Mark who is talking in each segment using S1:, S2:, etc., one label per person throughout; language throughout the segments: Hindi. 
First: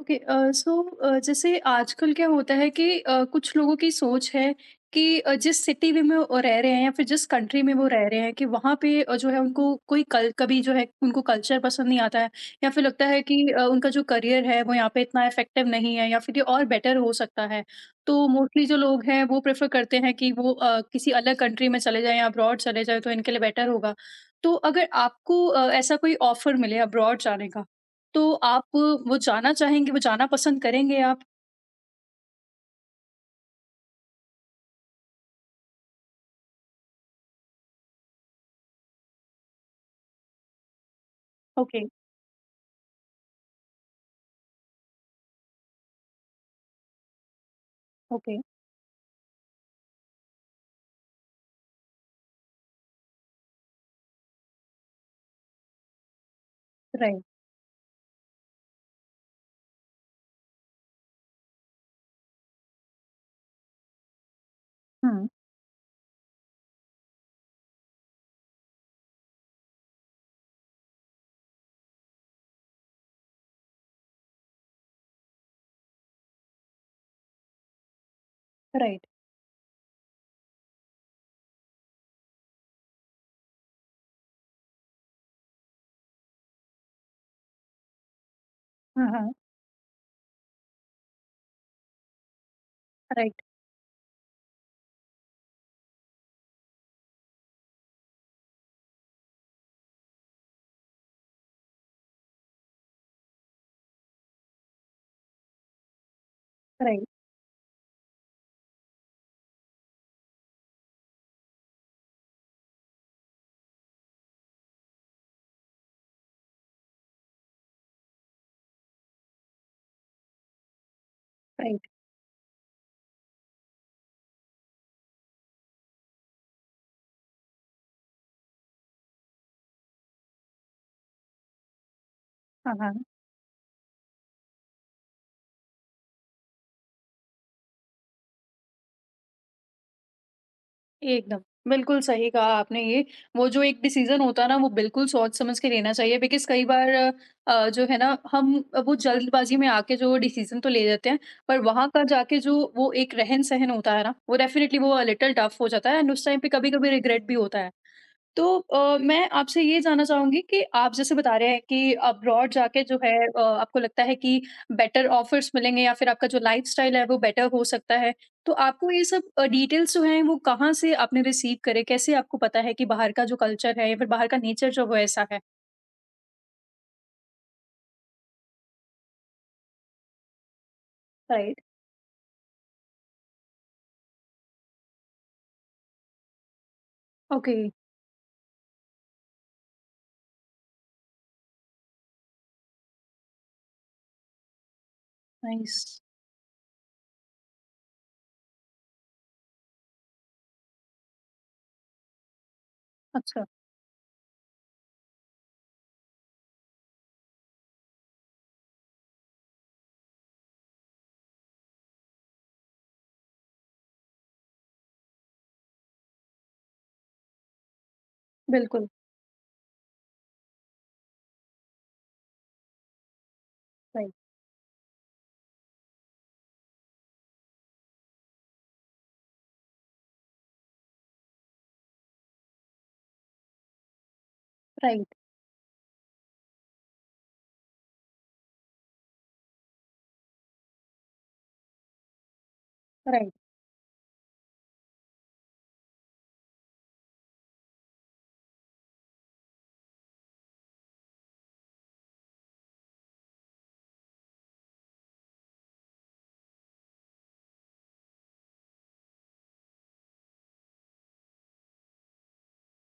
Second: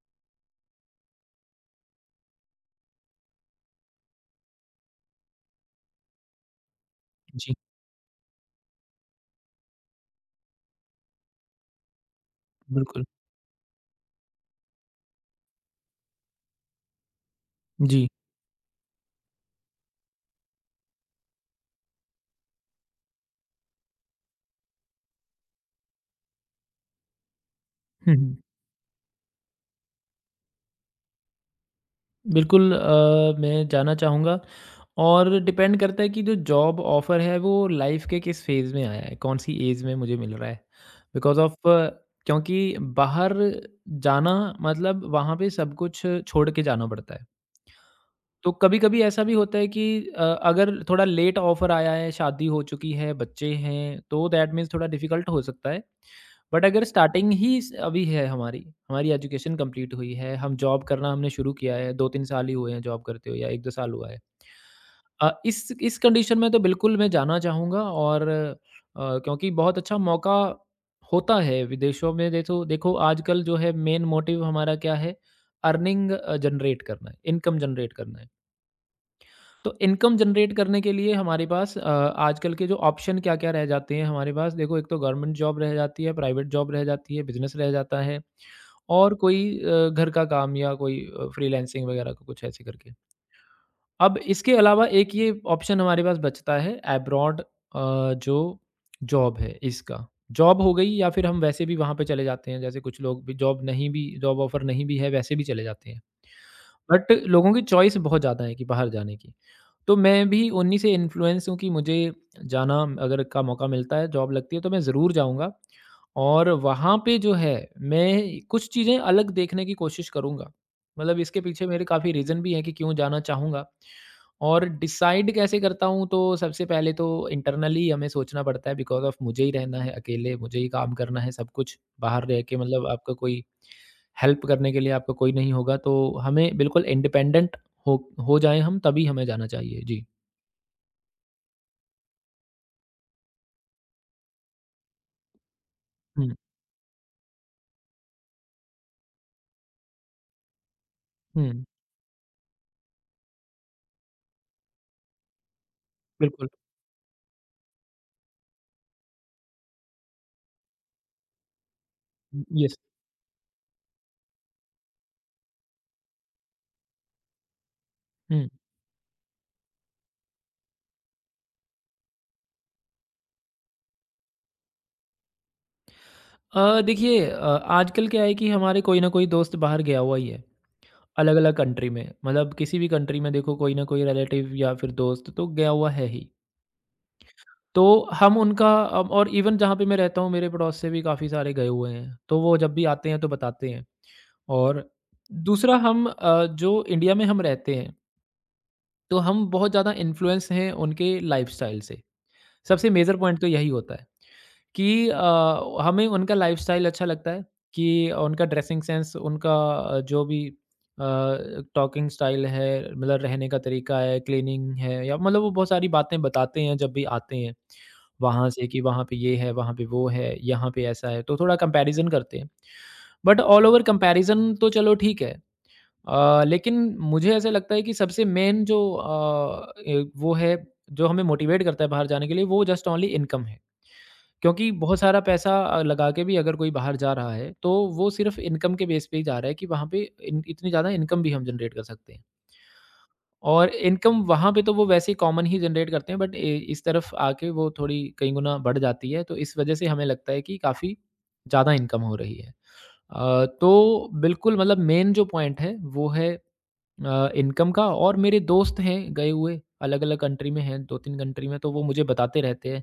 S1: ओके, सो जैसे आजकल क्या होता है कि कुछ लोगों की सोच है कि जिस सिटी में वो रह रहे हैं या फिर जिस
S2: जी।
S1: कंट्री में वो रह रहे हैं कि वहाँ पे जो है उनको कोई कल कभी जो है उनको कल्चर पसंद नहीं आता है। या फिर
S2: बिल्कुल।
S1: लगता है कि उनका जो करियर है वो यहाँ पे इतना इफेक्टिव नहीं है, या फिर ये और बेटर हो सकता है।
S2: जी।
S1: तो मोस्टली जो लोग हैं वो प्रेफर करते हैं कि वो किसी अलग कंट्री में चले जाएं या अब्रॉड चले जाएं, तो इनके लिए बेटर होगा। तो अगर आपको ऐसा कोई ऑफर मिले अब्रॉड जाने का,
S2: हुँ,
S1: तो
S2: हुँ।
S1: आप वो जाना चाहेंगे, वो जाना पसंद करेंगे आप?
S2: बिल्कुल, मैं जानना चाहूँगा और डिपेंड करता है कि जो जॉब ऑफ़र है वो लाइफ़ के किस फ़ेज़ में आया है, कौन-सी एज में मुझे मिल रहा है। Because of
S1: okay.
S2: क्योंकि बाहर जाना मतलब वहाँ पे सब कुछ छोड़ के जाना पड़ता है।
S1: ओके।
S2: तो कभी-कभी ऐसा भी होता है कि अगर थोड़ा लेट ऑफ़र आया है, शादी हो चुकी है, बच्चे हैं, तो दैट मीन्स थोड़ा डिफ़िकल्ट हो सकता है। बट अगर
S1: राइट।
S2: स्टार्टिंग ही स अभी है हमारी, हमारी एजुकेशन कंप्लीट हुई है, हम जॉब करना हमने शुरू किया है, 2-3 साल ही हुए हैं जॉब करते हुए या 1-2 साल हुआ है।
S1: हुँ।
S2: इस कंडीशन में तो बिल्कुल मैं जाना चाहूँगा और क्योंकि बहुत अच्छा मौका होता है विदेशों में, देखो देखो आजकल जो है मेन मोटिव हमारा क्या है, अर्निंग जनरेट करना है, इनकम जनरेट करना है।
S1: राइट।
S2: तो इनकम जनरेट करने के लिए हमारे पास आजकल के जो ऑप्शन क्या-क्या रह जाते हैं हमारे पास, देखो एक तो गवर्नमेंट जॉब रह जाती है, प्राइवेट जॉब रह जाती है, बिज़नेस रह जाता है
S1: हाँ,
S2: और
S1: हाँ।
S2: कोई घर का काम या कोई फ्रीलांसिंग वगैरह का कुछ ऐसे करके।
S1: राइट।
S2: अब इसके अलावा एक ये ऑप्शन हमारे पास बचता है अब्रॉड जो जॉब है इसका। जॉब हो गई या फिर हम वैसे भी वहाँ पे चले जाते हैं, जैसे कुछ लोग भी जॉब नहीं भी, जॉब ऑफ़र नहीं भी है वैसे भी चले जाते हैं।
S1: राइट।
S2: बट लोगों की चॉइस बहुत ज़्यादा है कि बाहर जाने की। तो मैं भी उन्हीं से इन्फ्लुएंस हूँ कि मुझे जाना अगर का मौका मिलता है, जॉब लगती है तो मैं ज़रूर जाऊँगा। और वहाँ पे जो है, मैं कुछ चीज़ें अलग देखने की कोशिश करूँगा। मतलब इसके पीछे मेरे
S1: राइट।
S2: काफ़ी रीज़न भी हैं कि क्यों जाना चाहूँगा। और डिसाइड कैसे करता हूँ तो सबसे पहले तो इंटरनली हमें सोचना पड़ता है, बिकॉज़ ऑफ़ मुझे ही रहना है अकेले, मुझे ही काम करना है सब कुछ। बाहर रह के
S1: हाँ,
S2: मतलब
S1: हाँ।
S2: आपका कोई हेल्प करने के लिए आपका कोई नहीं होगा, तो हमें बिल्कुल इंडिपेंडेंट हो हो जाएँ हम तभी हमें जाना चाहिए। जी।
S1: एकदम, बिल्कुल सही कहा आपने ये। वो जो एक डिसीज़न होता है ना, वो बिल्कुल सोच-समझ के लेना चाहिए,
S2: हुँ,
S1: बिकॉज़ कई बार जो है ना, हम वो जल्दबाज़ी में आके जो डिसीज़न तो ले लेते हैं, पर
S2: हुँ,
S1: वहाँ का जाके जो वो एक रहन-सहन होता है ना, वो डेफ़िनिटली वो लिटिल टफ हो जाता है, एंड उस टाइम पे
S2: बिल्कुल।
S1: कभी-कभी रिग्रेट भी होता है। तो मैं आपसे ये जानना चाहूँगी कि आप जैसे बता रहे हैं कि अब्रॉड
S2: यस,
S1: जाके जो है आपको लगता है कि बेटर ऑफ़र्स मिलेंगे या फिर आपका जो लाइफ़स्टाइल है वो बेटर हो सकता है।
S2: हुँ।
S1: तो आपको ये सब डिटेल्स जो हैं वो कहाँ से आपने रिसीव करे? कैसे आपको पता है कि बाहर का जो कल्चर है या फिर बाहर का नेचर जो वो ऐसा है?
S2: देखिए, आजकल क्या है कि हमारे कोई ना कोई दोस्त बाहर गया हुआ ही है, अलग-अलग
S1: राइट।
S2: कंट्री में। मतलब किसी भी कंट्री में देखो कोई ना कोई रिलेटिव या फिर दोस्त तो गया हुआ है ही।
S1: ओके।
S2: तो हम उनका, अब और इवन जहाँ पे मैं रहता हूँ मेरे पड़ोस से भी काफ़ी सारे गए हुए हैं, तो वो जब भी आते हैं तो बताते हैं। और दूसरा
S1: नाइस।
S2: हम जो इंडिया में हम रहते हैं, तो हम बहुत ज़्यादा इन्फ्लुएंस हैं उनके लाइफ़स्टाइल से। सबसे मेजर पॉइंट
S1: अच्छा।
S2: तो यही होता है। कि हमें उनका लाइफ़स्टाइल अच्छा लगता है कि उनका ड्रेसिंग सेंस, उनका जो भी अ, टॉकिंग स्टाइल है, मतलब रहने का तरीका है, क्लीनिंग है, या मतलब वो बहुत सारी बातें बताते हैं जब भी आते हैं वहाँ से कि
S1: बिल्कुल।
S2: वहाँ पे ये है, वहाँ पे वो है, यहाँ पे ऐसा है, तो थोड़ा कंपैरिज़न करते हैं। But all over
S1: right.
S2: Comparison तो चलो ठीक है, लेकिन मुझे ऐसा लगता है कि सबसे मेन जो ए वो है, जो हमें मोटिवेट करता है बाहर जाने के लिए, वो जस्ट ओनली इनकम है। क्योंकि बहुत
S1: राइट।
S2: सारा पैसा लगा के भी अगर कोई बाहर जा रहा है, तो वो सिर्फ़ इनकम के बेस पे ही जा रहा है कि वहाँ पे इन इतनी ज़्यादा इनकम भी हम जनरेट कर सकते हैं।
S1: राइट।
S2: और इनकम वहाँ पे तो वो वैसे ही कॉमन ही जनरेट करते हैं, बट ए इस तरफ आके वो थोड़ी कई गुना बढ़ जाती है, तो इस वजह से हमें लगता है कि काफ़ी ज़्यादा इनकम हो रही है। तो बिल्कुल मतलब मेन जो पॉइंट है वो है इनकम का। और मेरे दोस्त हैं गए हुए अलग-अलग कंट्री में हैं, 2-3 कंट्री में, तो वो मुझे बताते रहते हैं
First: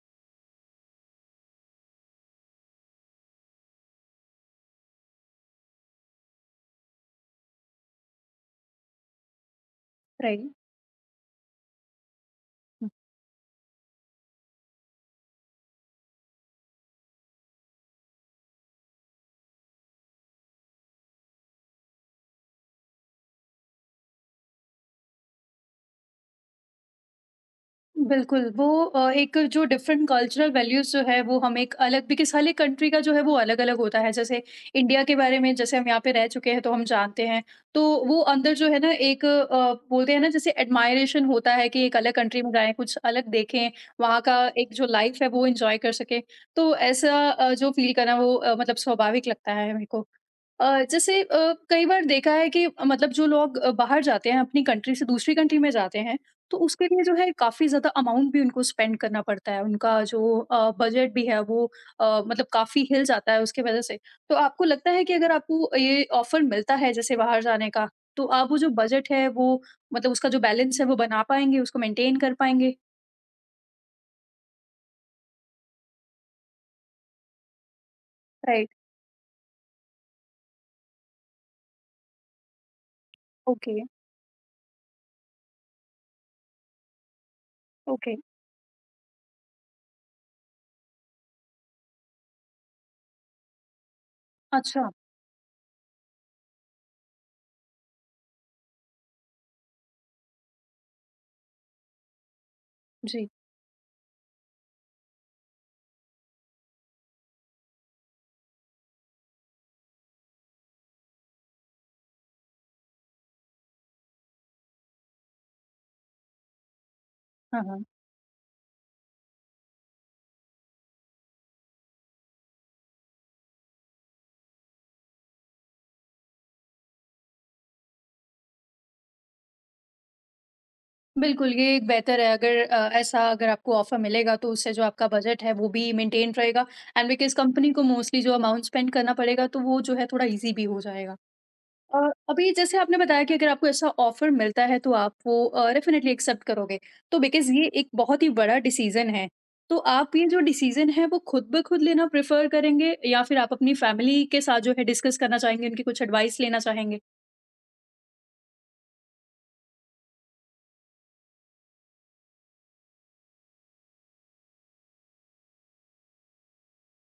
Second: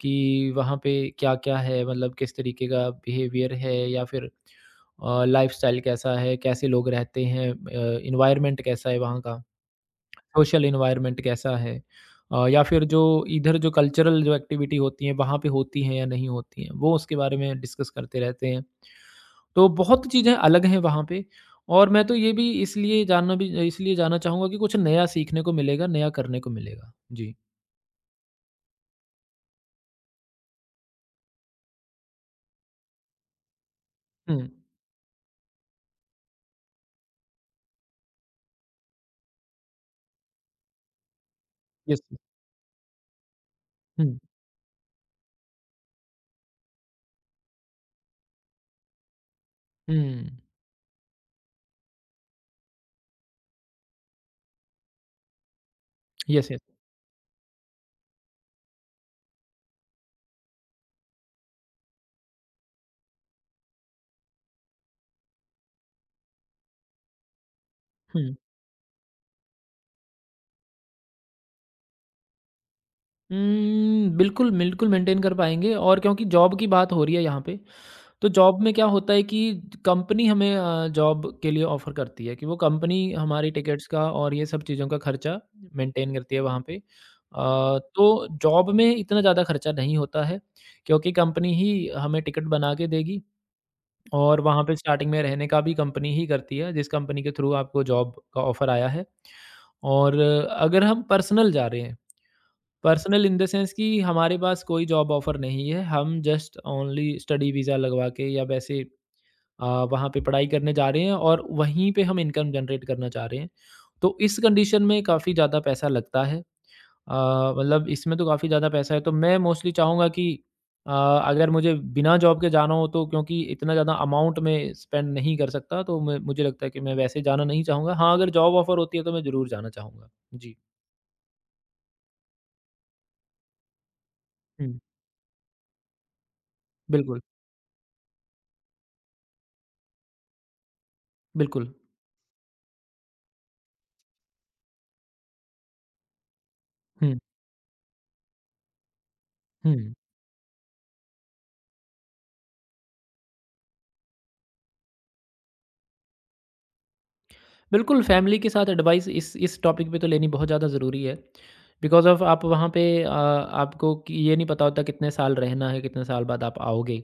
S2: कि वहाँ पे क्या-क्या है, मतलब किस तरीके का बिहेवियर है या फिर लाइफ़स्टाइल कैसा है, कैसे लोग रहते हैं, एनवायरनमेंट कैसा है वहाँ का,
S1: राइट।
S2: सोशल एनवायरनमेंट कैसा है, या फिर जो इधर जो कल्चरल जो एक्टिविटी होती हैं वहाँ पे होती हैं या नहीं होती हैं, वो उसके बारे में डिस्कस करते रहते हैं। तो बहुत चीज़ें अलग हैं वहाँ पे और मैं तो ये भी इसलिए जानना भी इसलिए जाना चाहूँगा कि कुछ नया सीखने को मिलेगा, नया करने को मिलेगा। जी।
S1: बिल्कुल, वो एक जो डिफरेंट कल्चरल वैल्यूज़ जो है वो हम एक अलग बिकॉज़ हर एक कंट्री का जो है वो अलग-अलग होता है। जैसे
S2: हुँ।
S1: इंडिया के बारे में जैसे हम यहाँ पे रह चुके हैं, तो हम जानते हैं। तो वो अंदर जो है ना एक बोलते हैं ना जैसे एडमायरेशन होता है कि एक
S2: यस।
S1: अलग कंट्री में जाएँ, कुछ अलग देखें,
S2: हुँ,
S1: वहाँ का एक जो लाइफ़ है वो एन्जॉय कर सकें। तो ऐसा जो फ़ील करना वो मतलब स्वाभाविक लगता है मेरे को।
S2: हुँ।
S1: जैसे कई बार देखा है कि मतलब जो लोग बाहर जाते हैं अपनी कंट्री से दूसरी कंट्री में जाते हैं,
S2: यस,
S1: तो
S2: यस।
S1: उसके लिए जो है काफ़ी ज़्यादा अमाउंट भी उनको स्पेंड करना पड़ता है। उनका जो बजट भी है वो मतलब काफ़ी हिल जाता है उसकी वज़ह से। तो आपको लगता है कि अगर आपको ये ऑफ़र मिलता है जैसे बाहर जाने का, तो
S2: हुँ।
S1: आप वो जो बजट है वो मतलब उसका जो बैलेंस है वो बना पाएँगे, उसको मेंटेन कर पाएँगे?
S2: बिल्कुल, बिल्कुल मेंटेन कर पाएँगे, और क्योंकि जॉब की बात हो रही है यहाँ पे, तो जॉब
S1: राइट।
S2: में क्या होता है कि कंपनी हमें जॉब के लिए ऑफ़र करती है कि वो कंपनी हमारी
S1: ओके।
S2: टिकट्स का और ये सब चीज़ों का खर्चा मेंटेन करती है वहाँ पे।
S1: ओके।
S2: तो जॉब में इतना ज़्यादा खर्चा नहीं होता है क्योंकि कंपनी ही हमें टिकट बना के देगी और वहाँ पे
S1: अच्छा।
S2: स्टार्टिंग में रहने का भी कंपनी ही करती है, जिस कंपनी के थ्रू आपको जॉब का ऑफ़र आया है। और अगर हम पर्सनल जा रहे हैं, पर्सनल
S1: जी।
S2: इन द सेंस कि हमारे पास कोई जॉब ऑफर नहीं है। हम जस्ट ओनली स्टडी वीज़ा लगवा के या वैसे अ, वहाँ पे पढ़ाई करने जा रहे हैं और वहीं पे हम इनकम जनरेट करना चाह रहे हैं। तो इस कंडीशन में काफ़ी ज़्यादा पैसा लगता है। अ,
S1: हाँ, हाँ।
S2: मतलब इसमें तो काफ़ी ज़्यादा पैसा है तो मैं मोस्टली चाहूँगा कि अगर मुझे बिना जॉब के जाना हो तो क्योंकि इतना ज़्यादा अमाउंट मैं स्पेंड नहीं कर सकता, तो मैं मुझे लगता है कि मैं वैसे जाना नहीं चाहूँगा। हाँ, अगर जॉब ऑफर होती है तो मैं ज़रूर जाना चाहूँगा। जी।
S1: बिल्कुल, ये एक बेहतर है अगर ऐसा अगर आपको ऑफ़र मिलेगा, तो उससे
S2: हुँ,
S1: जो आपका बजट है वो भी मेंटेन रहेगा, एंड
S2: बिल्कुल,
S1: बिकॉज़ कंपनी को मोस्टली जो अमाउंट स्पेंड करना पड़ेगा, तो वो जो है थोड़ा ईज़ी भी हो जाएगा।
S2: बिल्कुल।
S1: अ, अभी जैसे आपने बताया कि अगर आपको ऐसा ऑफ़र मिलता है, तो आप वो डेफ़िनिटली एक्सेप्ट करोगे।
S2: हुँ,
S1: तो बिकॉज़ ये एक बहुत ही बड़ा डिसीज़न है। तो
S2: हुँ।
S1: आप ये जो डिसीज़न है वो खुद-ब-खुद लेना प्रेफ़र करेंगे या फिर आप अपनी फैमिली के साथ जो है डिस्कस करना चाहेंगे, उनकी कुछ एडवाइस लेना चाहेंगे?
S2: बिल्कुल, फैमिली के साथ एडवाइस इस टॉपिक पे तो लेनी बहुत ज़्यादा ज़रूरी है। बिकॉज़ ऑफ़ आप वहाँ पे आपको कि ये नहीं पता होता कितने साल रहना है, कितने साल बाद आप आओगे।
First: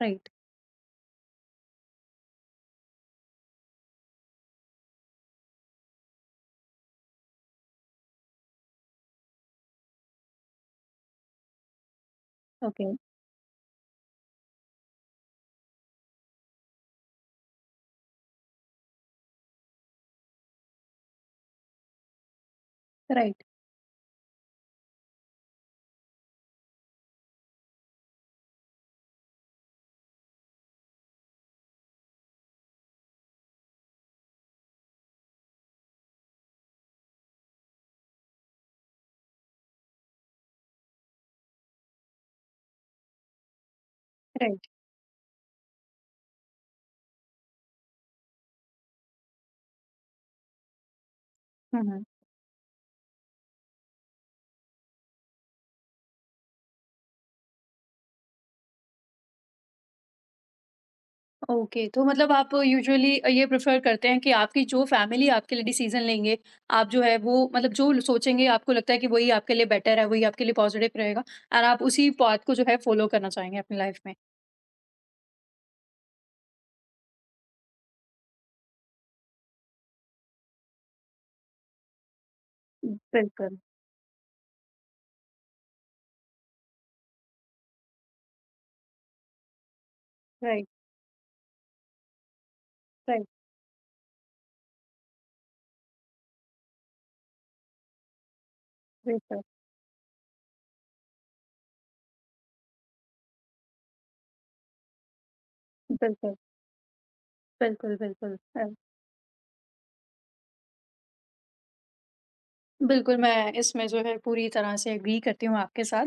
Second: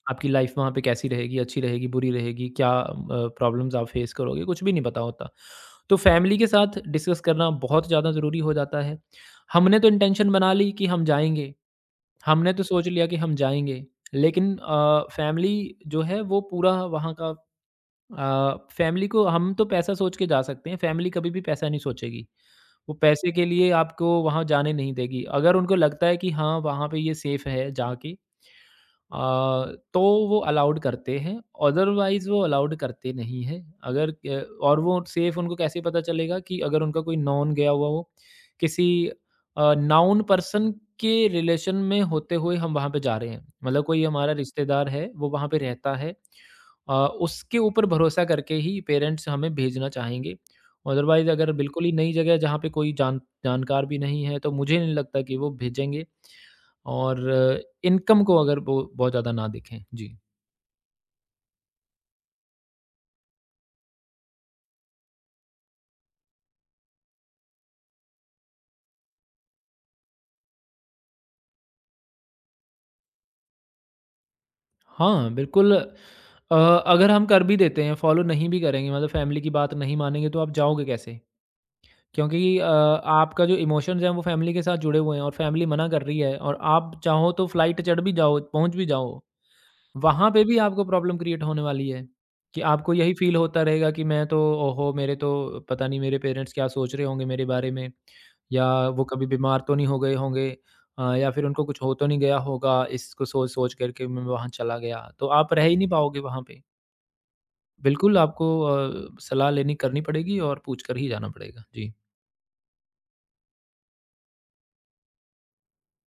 S1: राइट।
S2: आपकी लाइफ़ वहाँ पे कैसी रहेगी, अच्छी रहेगी, बुरी रहेगी, क्या प्रॉब्लम्स आप फ़ेस करोगे, कुछ भी नहीं पता होता। तो फैमिली के साथ डिस्कस करना बहुत ज़्यादा ज़रूरी हो जाता है। हमने तो इंटेंशन बना ली कि हम जाएँगे, हमने तो
S1: ओके।
S2: सोच लिया कि हम जाएँगे, लेकिन फैमिली जो है वो पूरा वहाँ का अ, फैमिली को हम तो पैसा सोच के जा सकते हैं, फैमिली कभी भी पैसा नहीं सोचेगी। वो पैसे
S1: राइट।
S2: के लिए आपको वहाँ जाने नहीं देगी। अगर उनको लगता है कि हाँ, वहाँ पे ये सेफ़ है जाके अ, तो वो अलाउड करते हैं, अदरवाइज़ वो अलाउड करते नहीं हैं। अगर अ, और वो सेफ़ उनको कैसे पता चलेगा, कि अगर उनका कोई नॉन गया हुआ हो, किसी नाउन पर्सन के रिलेशन में होते हुए हम वहाँ पे जा रहे हैं। मतलब कोई हमारा
S1: राइट।
S2: रिश्तेदार है, वो वहाँ पे रहता है। अ, उसके ऊपर भरोसा करके ही पेरेंट्स हमें भेजना चाहेंगे। अदरवाइज़ अगर
S1: हुँ,
S2: बिल्कुल ही
S1: हुँ।
S2: नई जगह है जहाँ पे कोई जानकार भी नहीं है तो मुझे नहीं लगता कि वो भेजेंगे और इनकम को अगर वो बहुत ज़्यादा ना देखें। जी।
S1: ओके, तो मतलब आप यूजुअली ये प्रेफ़र करते हैं कि आपकी जो फैमिली आपके लिए डिसीज़न लेंगे, आप जो है वो मतलब जो सोचेंगे आपको लगता है कि वही आपके लिए बेटर है, वही आपके लिए पॉज़िटिव रहेगा, एंड आप उसी पाथ को जो है फ़ॉलो करना चाहेंगे अपनी लाइफ़ में।
S2: हाँ, बिल्कुल, अगर हम कर भी देते हैं, फ़ॉलो नहीं भी करेंगे, मतलब फैमिली की बात नहीं मानेंगे तो आप जाओगे कैसे? क्योंकि आपका जो
S1: बिल्कुल।
S2: इमोशंस हैं वो फैमिली के साथ जुड़े हुए हैं, और फैमिली मना कर रही है और आप चाहो तो फ्लाइट चढ़ भी जाओ, पहुँच भी जाओ। वहाँ पे भी
S1: राइट।
S2: आपको प्रॉब्लम क्रिएट होने वाली है, कि आपको यही
S1: राइट।
S2: फ़ील होता रहेगा कि मैं तो ओहो! मेरे तो पता नहीं मेरे पेरेंट्स क्या सोच रहे होंगे मेरे बारे में या वो कभी
S1: बिल्कुल।
S2: बीमार तो नहीं हो गए होंगे या फिर उनको कुछ हो तो नहीं गया होगा, इसको सोच-सोच करके मैं वहाँ चला गया। तो आप रह ही नहीं पाओगे
S1: बिल्कुल।
S2: वहाँ पे।
S1: बिल्कुल।
S2: बिल्कुल
S1: बिल्कुल।
S2: आपको
S1: अ
S2: सलाह लेनी करनी पड़ेगी और पूछ कर ही जाना पड़ेगा। जी।
S1: बिल्कुल, मैं इसमें जो है पूरी तरह से एग्री करती हूँ आपके साथ।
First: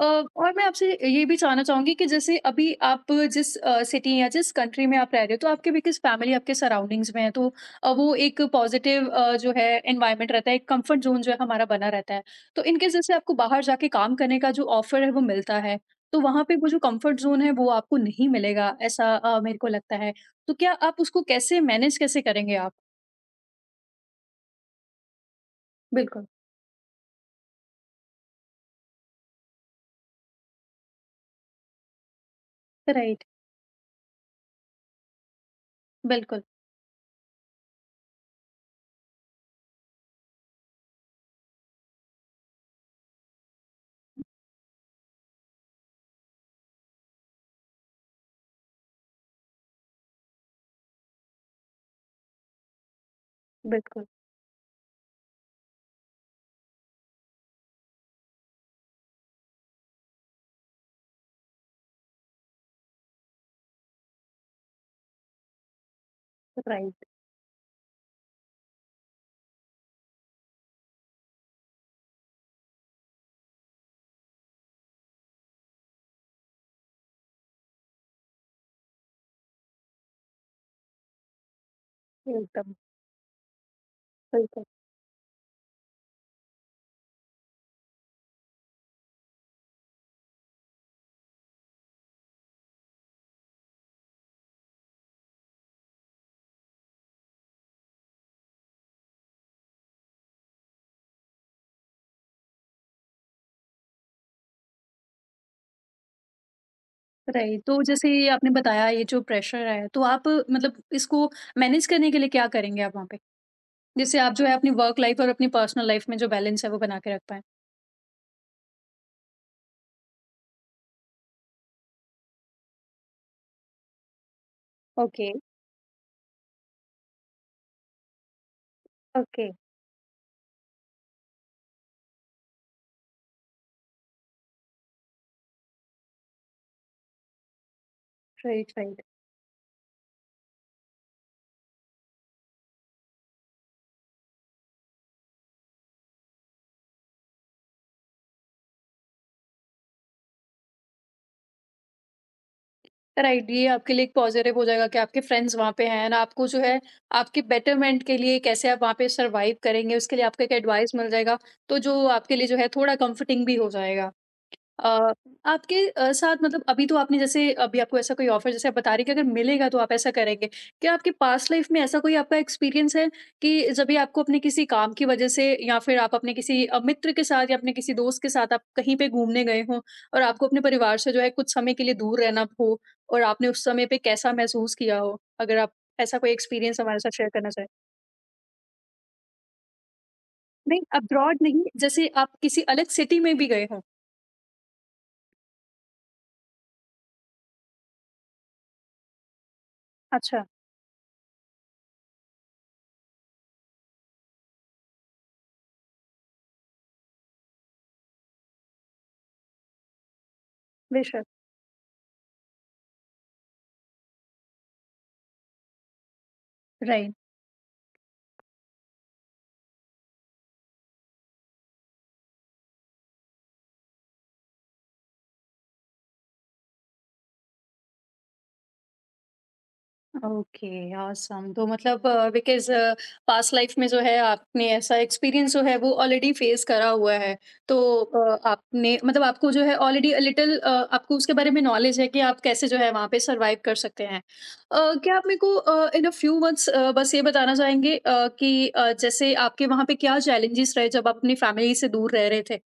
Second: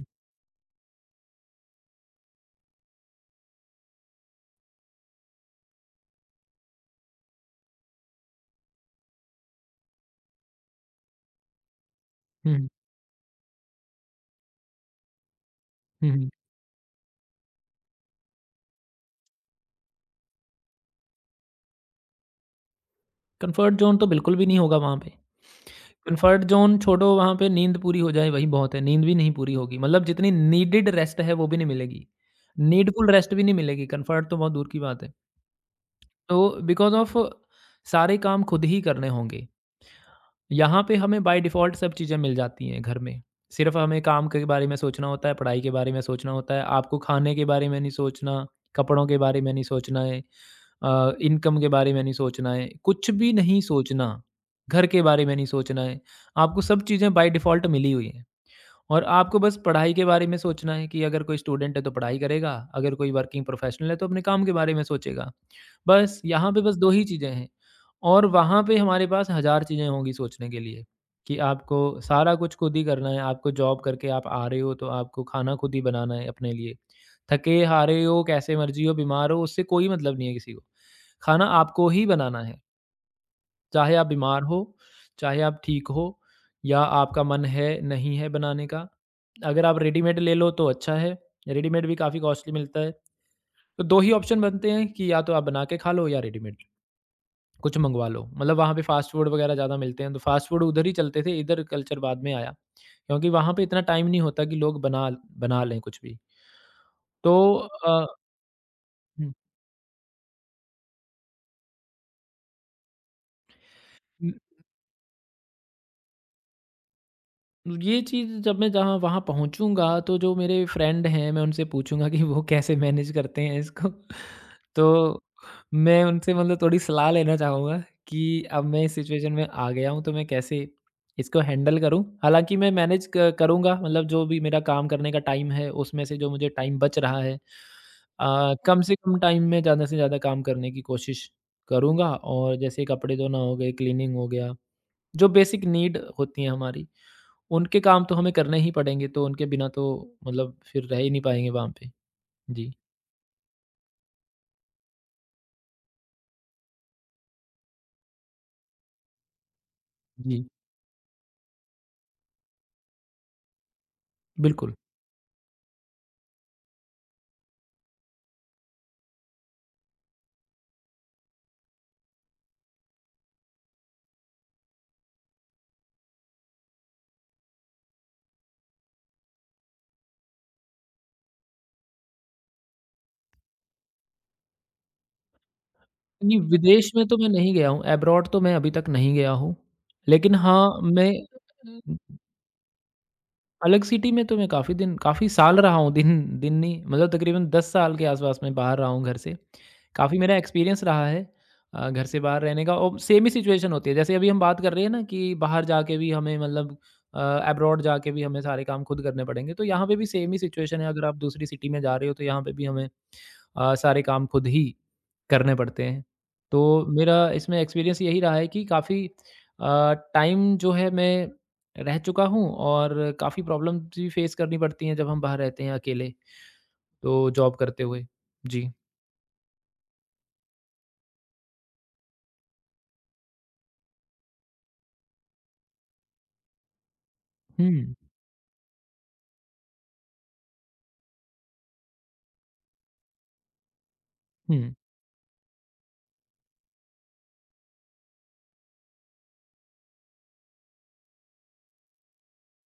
S1: और मैं आपसे ये भी जानना चाहूँगी कि जैसे अभी आप जिस सिटी या जिस कंट्री में आप रह रहे हो, तो आपके भी किस फैमिली आपके सराउंडिंग्स में है, तो वो एक पॉज़िटिव जो है एनवायरनमेंट रहता है, एक कंफ़र्ट ज़ोन जो है हमारा बना रहता है। तो
S2: हुँ,
S1: इन केस जैसे आपको बाहर जाके काम करने का जो ऑफ़र है, वो मिलता है,
S2: हुँ,
S1: तो
S2: हुँ।
S1: वहाँ पे वो जो कंफ़र्ट ज़ोन है, वो आपको नहीं मिलेगा, ऐसा मेरे को लगता है। तो क्या आप उसको कैसे मैनेज कैसे करेंगे आप?
S2: कम्फ़र्ट ज़ोन तो बिल्कुल भी नहीं होगा वहाँ पे।
S1: बिल्कुल।
S2: कंफर्ट ज़ोन छोड़ो वहाँ पे नींद पूरी हो जाए वही बहुत है, नींद भी नहीं पूरी होगी मतलब जितनी नीडेड रेस्ट है वो भी नहीं मिलेगी। Needful
S1: right.
S2: रेस्ट भी नहीं मिलेगी, कंफर्ट तो बहुत दूर की बात है।
S1: बिल्कुल।
S2: तो बिकॉज़ ऑफ सारे काम खुद ही करने होंगे। यहाँ पे हमें बाय डिफ़ॉल्ट सब चीज़ें मिल जाती हैं घर में। सिर्फ़ हमें काम के बारे में सोचना होता है, पढ़ाई के बारे में सोचना होता है, आपको खाने के बारे में नहीं सोचना, कपड़ों के बारे में नहीं सोचना है। इनकम के बारे में नहीं सोचना है, कुछ भी नहीं
S1: बिल्कुल।
S2: सोचना, घर के बारे में नहीं सोचना है, आपको सब चीज़ें बाय डिफ़ॉल्ट मिली हुई हैं। और आपको बस पढ़ाई के बारे में सोचना है कि अगर कोई स्टूडेंट है तो पढ़ाई करेगा, अगर कोई वर्किंग प्रोफ़ेशनल है तो अपने काम के बारे में सोचेगा। बस यहाँ पे बस 2
S1: राइट।
S2: ही चीज़ें हैं और वहाँ पे हमारे पास हज़ार चीज़ें होंगी सोचने के लिए कि आपको सारा कुछ खुद ही करना है। आपको जॉब करके आप आ रहे हो तो आपको खाना खुद ही बनाना है अपने लिए। थके-हारे हो, कैसे मर्ज़ी हो, बीमार हो उससे कोई मतलब नहीं है किसी को। खाना आपको ही बनाना है।
S1: एकदम।
S2: चाहे आप बीमार हो,
S1: बिल्कुल।
S2: चाहे आप ठीक हो या आपका मन है, नहीं है बनाने का। अगर आप रेडीमेड ले लो तो अच्छा है, रेडीमेड भी काफ़ी कॉस्टली मिलता है। तो 2 ही ऑप्शन बनते हैं कि या तो आप बना के खा लो या रेडीमेड कुछ मँगवा लो। मतलब वहाँ पे फास्ट फूड वग़ैरह ज़्यादा मिलते हैं, तो फास्ट फूड उधर ही चलते थे, इधर कल्चर बाद में आया। क्योंकि वहाँ पे इतना टाइम नहीं होता कि लोग बना बना लें कुछ भी। तो
S1: राइट। तो
S2: अ,
S1: जैसे ये आपने बताया ये जो
S2: हुँ।
S1: प्रेशर है, तो आप मतलब इसको मैनेज करने के लिए क्या करेंगे आप वहाँ पे? जिससे आप जो है अपनी वर्क लाइफ़ और अपनी पर्सनल लाइफ़ में जो बैलेंस है वो बना के रख पाएँ?
S2: ये चीज़ जब मैं जहाँ वहाँ पहुँचूँगा तो जो मेरे फ्रेंड हैं मैं उनसे पूछूँगा कि वो कैसे मैनेज करते हैं इसको। तो
S1: ओके।
S2: मैं उनसे मतलब थोड़ी सलाह लेना चाहूँगा कि अब मैं इस सिचुएशन
S1: ओके।
S2: में आ गया हूँ तो मैं कैसे इसको हैंडल करूँ। हालाँकि मैं मैनेज क करूँगा मतलब जो भी मेरा काम करने का टाइम है उसमें से जो मुझे टाइम बच रहा है
S1: राइट।
S2: कम से
S1: राइट।
S2: कम टाइम में ज़्यादा से ज़्यादा काम करने की कोशिश करूँगा और जैसे कपड़े धोना हो गए, क्लीनिंग हो गया, जो बेसिक नीड होती है हमारी उनके काम तो हमें करने ही पड़ेंगे, तो उनके बिना तो मतलब फिर रह ही नहीं पाएँगे वहाँ पे। जी,
S1: राइट, ये आपके लिए एक पॉज़िटिव हो जाएगा कि आपके फ्रेंड्स वहाँ पे हैं, एंड आपको जो है आपके बेटरमेंट के लिए कैसे आप वहाँ पे सर्वाइव करेंगे उसके लिए आपको
S2: जी,
S1: एक एडवाइस मिल जाएगा, तो जो आपके लिए जो है थोड़ा कम्फर्टिंग भी हो जाएगा।
S2: बिल्कुल।
S1: अ, आपके साथ मतलब अभी तो आपने जैसे अभी आपको ऐसा कोई ऑफर जैसे आप बता रहे कि अगर मिलेगा, तो आप ऐसा करेंगे। क्या आपकी पास्ट लाइफ में ऐसा कोई आपका एक्सपीरियंस है कि जब भी आपको अपने किसी काम की वजह से या फिर आप अपने किसी मित्र के साथ या अपने किसी दोस्त के साथ आप कहीं पे घूमने गए हों, और आपको अपने परिवार से जो है कुछ समय के लिए दूर रहना हो, और आपने उस समय पे कैसा महसूस किया हो? अगर आप ऐसा कोई
S2: नहीं,
S1: एक्सपीरियंस
S2: विदेश
S1: हमारे
S2: में
S1: साथ
S2: तो मैं
S1: शेयर करना
S2: नहीं
S1: चाहें।
S2: गया हूँ, अब्रॉड तो मैं अभी तक नहीं गया हूँ। लेकिन
S1: नहीं,
S2: हाँ, मैं
S1: अब्रॉड नहीं, जैसे आप किसी अलग सिटी में भी गए हों।
S2: अलग सिटी में तो मैं काफ़ी दिन काफ़ी साल रहा हूँ, दिन दिन नहीं मतलब तकरीबन 10 साल के आस-पास मैं बाहर रहा हूँ घर से। काफ़ी मेरा
S1: अच्छा।
S2: एक्सपीरियंस रहा है घर से बाहर रहने का और सेम ही सिचुएशन होती है। जैसे अभी हम बात कर रहे हैं ना कि बाहर जाके भी हमें मतलब अब्रॉड जाके भी हमें सारे काम खुद करने पड़ेंगे, तो यहाँ पे भी सेम ही सिचुएशन है। अगर आप
S1: बेशक।
S2: दूसरी सिटी में जा रहे हो, तो यहाँ पे भी हमें सारे काम खुद ही करने पड़ते हैं। तो
S1: राइट।
S2: मेरा इसमें एक्सपीरियंस यही रहा है कि काफ़ी टाइम जो है मैं रह चुका हूँ और काफ़ी प्रॉब्लम्स भी फेस करनी पड़ती हैं जब हम बाहर रहते हैं अकेले, तो जॉब करते हुए। जी।
S1: Okay, awesome. तो मतलब बिकॉज पास्ट लाइफ में जो है आपने ऐसा एक्सपीरियंस जो है वो ऑलरेडी फेस करा हुआ है, तो
S2: हुँ,
S1: आपने मतलब आपको जो है ऑलरेडी लिटिल आपको उसके बारे में नॉलेज है कि आप कैसे जो है वहाँ पे सरवाइव कर सकते हैं।
S2: हुँ।
S1: क्या आप मेरे को इन अ फ्यू मंथ्स बस ये बताना चाहेंगे कि जैसे आपके वहाँ पे क्या चैलेंजेस रहे जब आप अपनी फैमिली से दूर रह रहे थे?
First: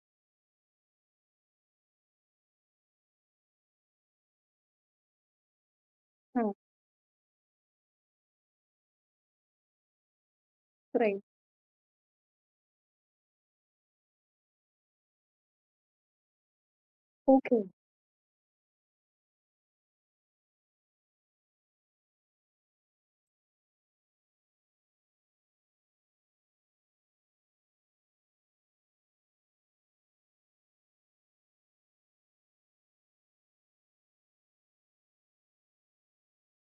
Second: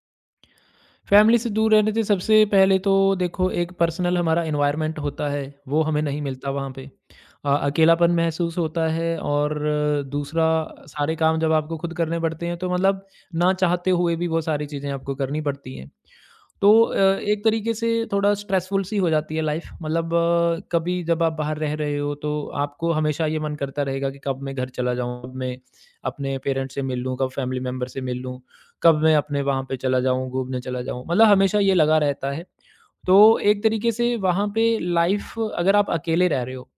S2: फैमिली से दूर रहने से सबसे पहले तो देखो एक पर्सनल हमारा एनवायरनमेंट होता है, वो हमें नहीं मिलता
S1: हाँ।
S2: वहाँ पे। अकेलापन महसूस होता है और दूसरा सारे
S1: राइट।
S2: काम जब आपको खुद करने पड़ते हैं, तो मतलब ना चाहते हुए भी वो सारी चीज़ें आपको करनी पड़ती हैं। तो एक
S1: ओके।
S2: तरीके से थोड़ा स्ट्रेसफुल सी हो जाती है लाइफ मतलब कभी जब आप बाहर रह रहे हो तो आपको हमेशा ये मन करता रहेगा कि कब मैं घर चला जाऊँ कब मैं अपने पेरेंट्स से मिल लूँ कब फैमिली मेम्बर से मिल लूँ कब मैं अपने वहाँ पे चला जाऊँ घूमने चला जाऊँ मतलब हमेशा ये लगा रहता है तो एक तरीके से वहाँ पे लाइफ अगर आप अकेले रह रहे हो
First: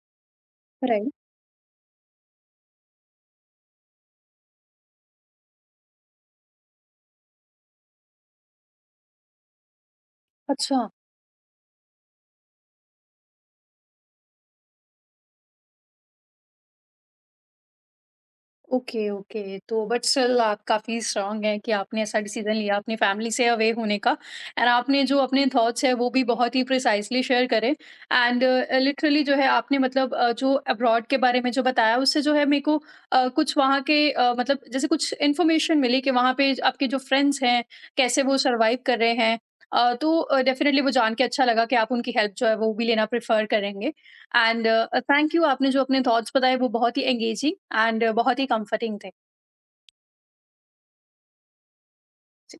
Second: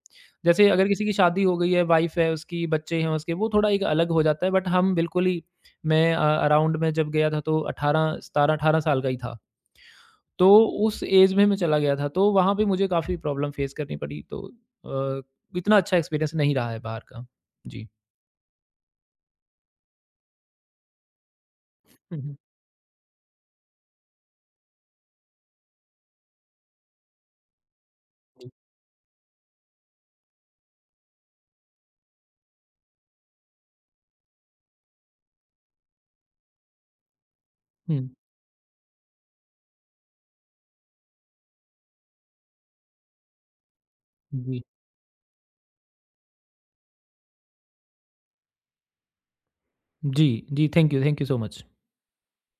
S2: जैसे अगर किसी
S1: राइट।
S2: की शादी हो गई है वाइफ है उसकी बच्चे हैं उसके वो थोड़ा एक अलग हो जाता है बट हम बिल्कुल ही मैं अराउंड में जब गया था तो अठारह साल का ही था तो
S1: अच्छा।
S2: उस एज में मैं चला गया था, तो वहाँ पे मुझे काफ़ी प्रॉब्लम फेस करनी पड़ी, तो अ, इतना अच्छा एक्सपीरियंस नहीं रहा है बाहर का। जी।
S1: ओके। ओके। तो बट स्टिल आप काफ़ी स्ट्रॉन्ग हैं कि आपने ऐसा
S2: हुँ, हुँ।
S1: डिसीज़न लिया अपनी फैमिली से अवे होने का, एंड आपने जो अपने थॉट्स हैं वो भी बहुत ही प्रिसाइज़ली शेयर करे, एंड
S2: जी।
S1: लिटरली जो है आपने मतलब जो अब्रॉड के बारे में जो बताया उससे जो है मेरे को कुछ वहाँ के मतलब जैसे कुछ इन्फॉर्मेशन मिली कि वहाँ पे आपके जो फ्रेंड्स हैं,
S2: हुँ,
S1: कैसे वो सर्वाइव कर रहे हैं। तो डेफ़िनिटली वो जान के अच्छा लगा कि आप उनकी हेल्प जो है वो भी लेना प्रेफ़र करेंगे।
S2: जी।
S1: एंड थैंक यू, आपने जो अपने थॉट्स बताए वो बहुत ही एंगेजिंग एंड बहुत ही कंफर्टिंग थे।
S2: जी, जी, thank you so much.
S1: Ji.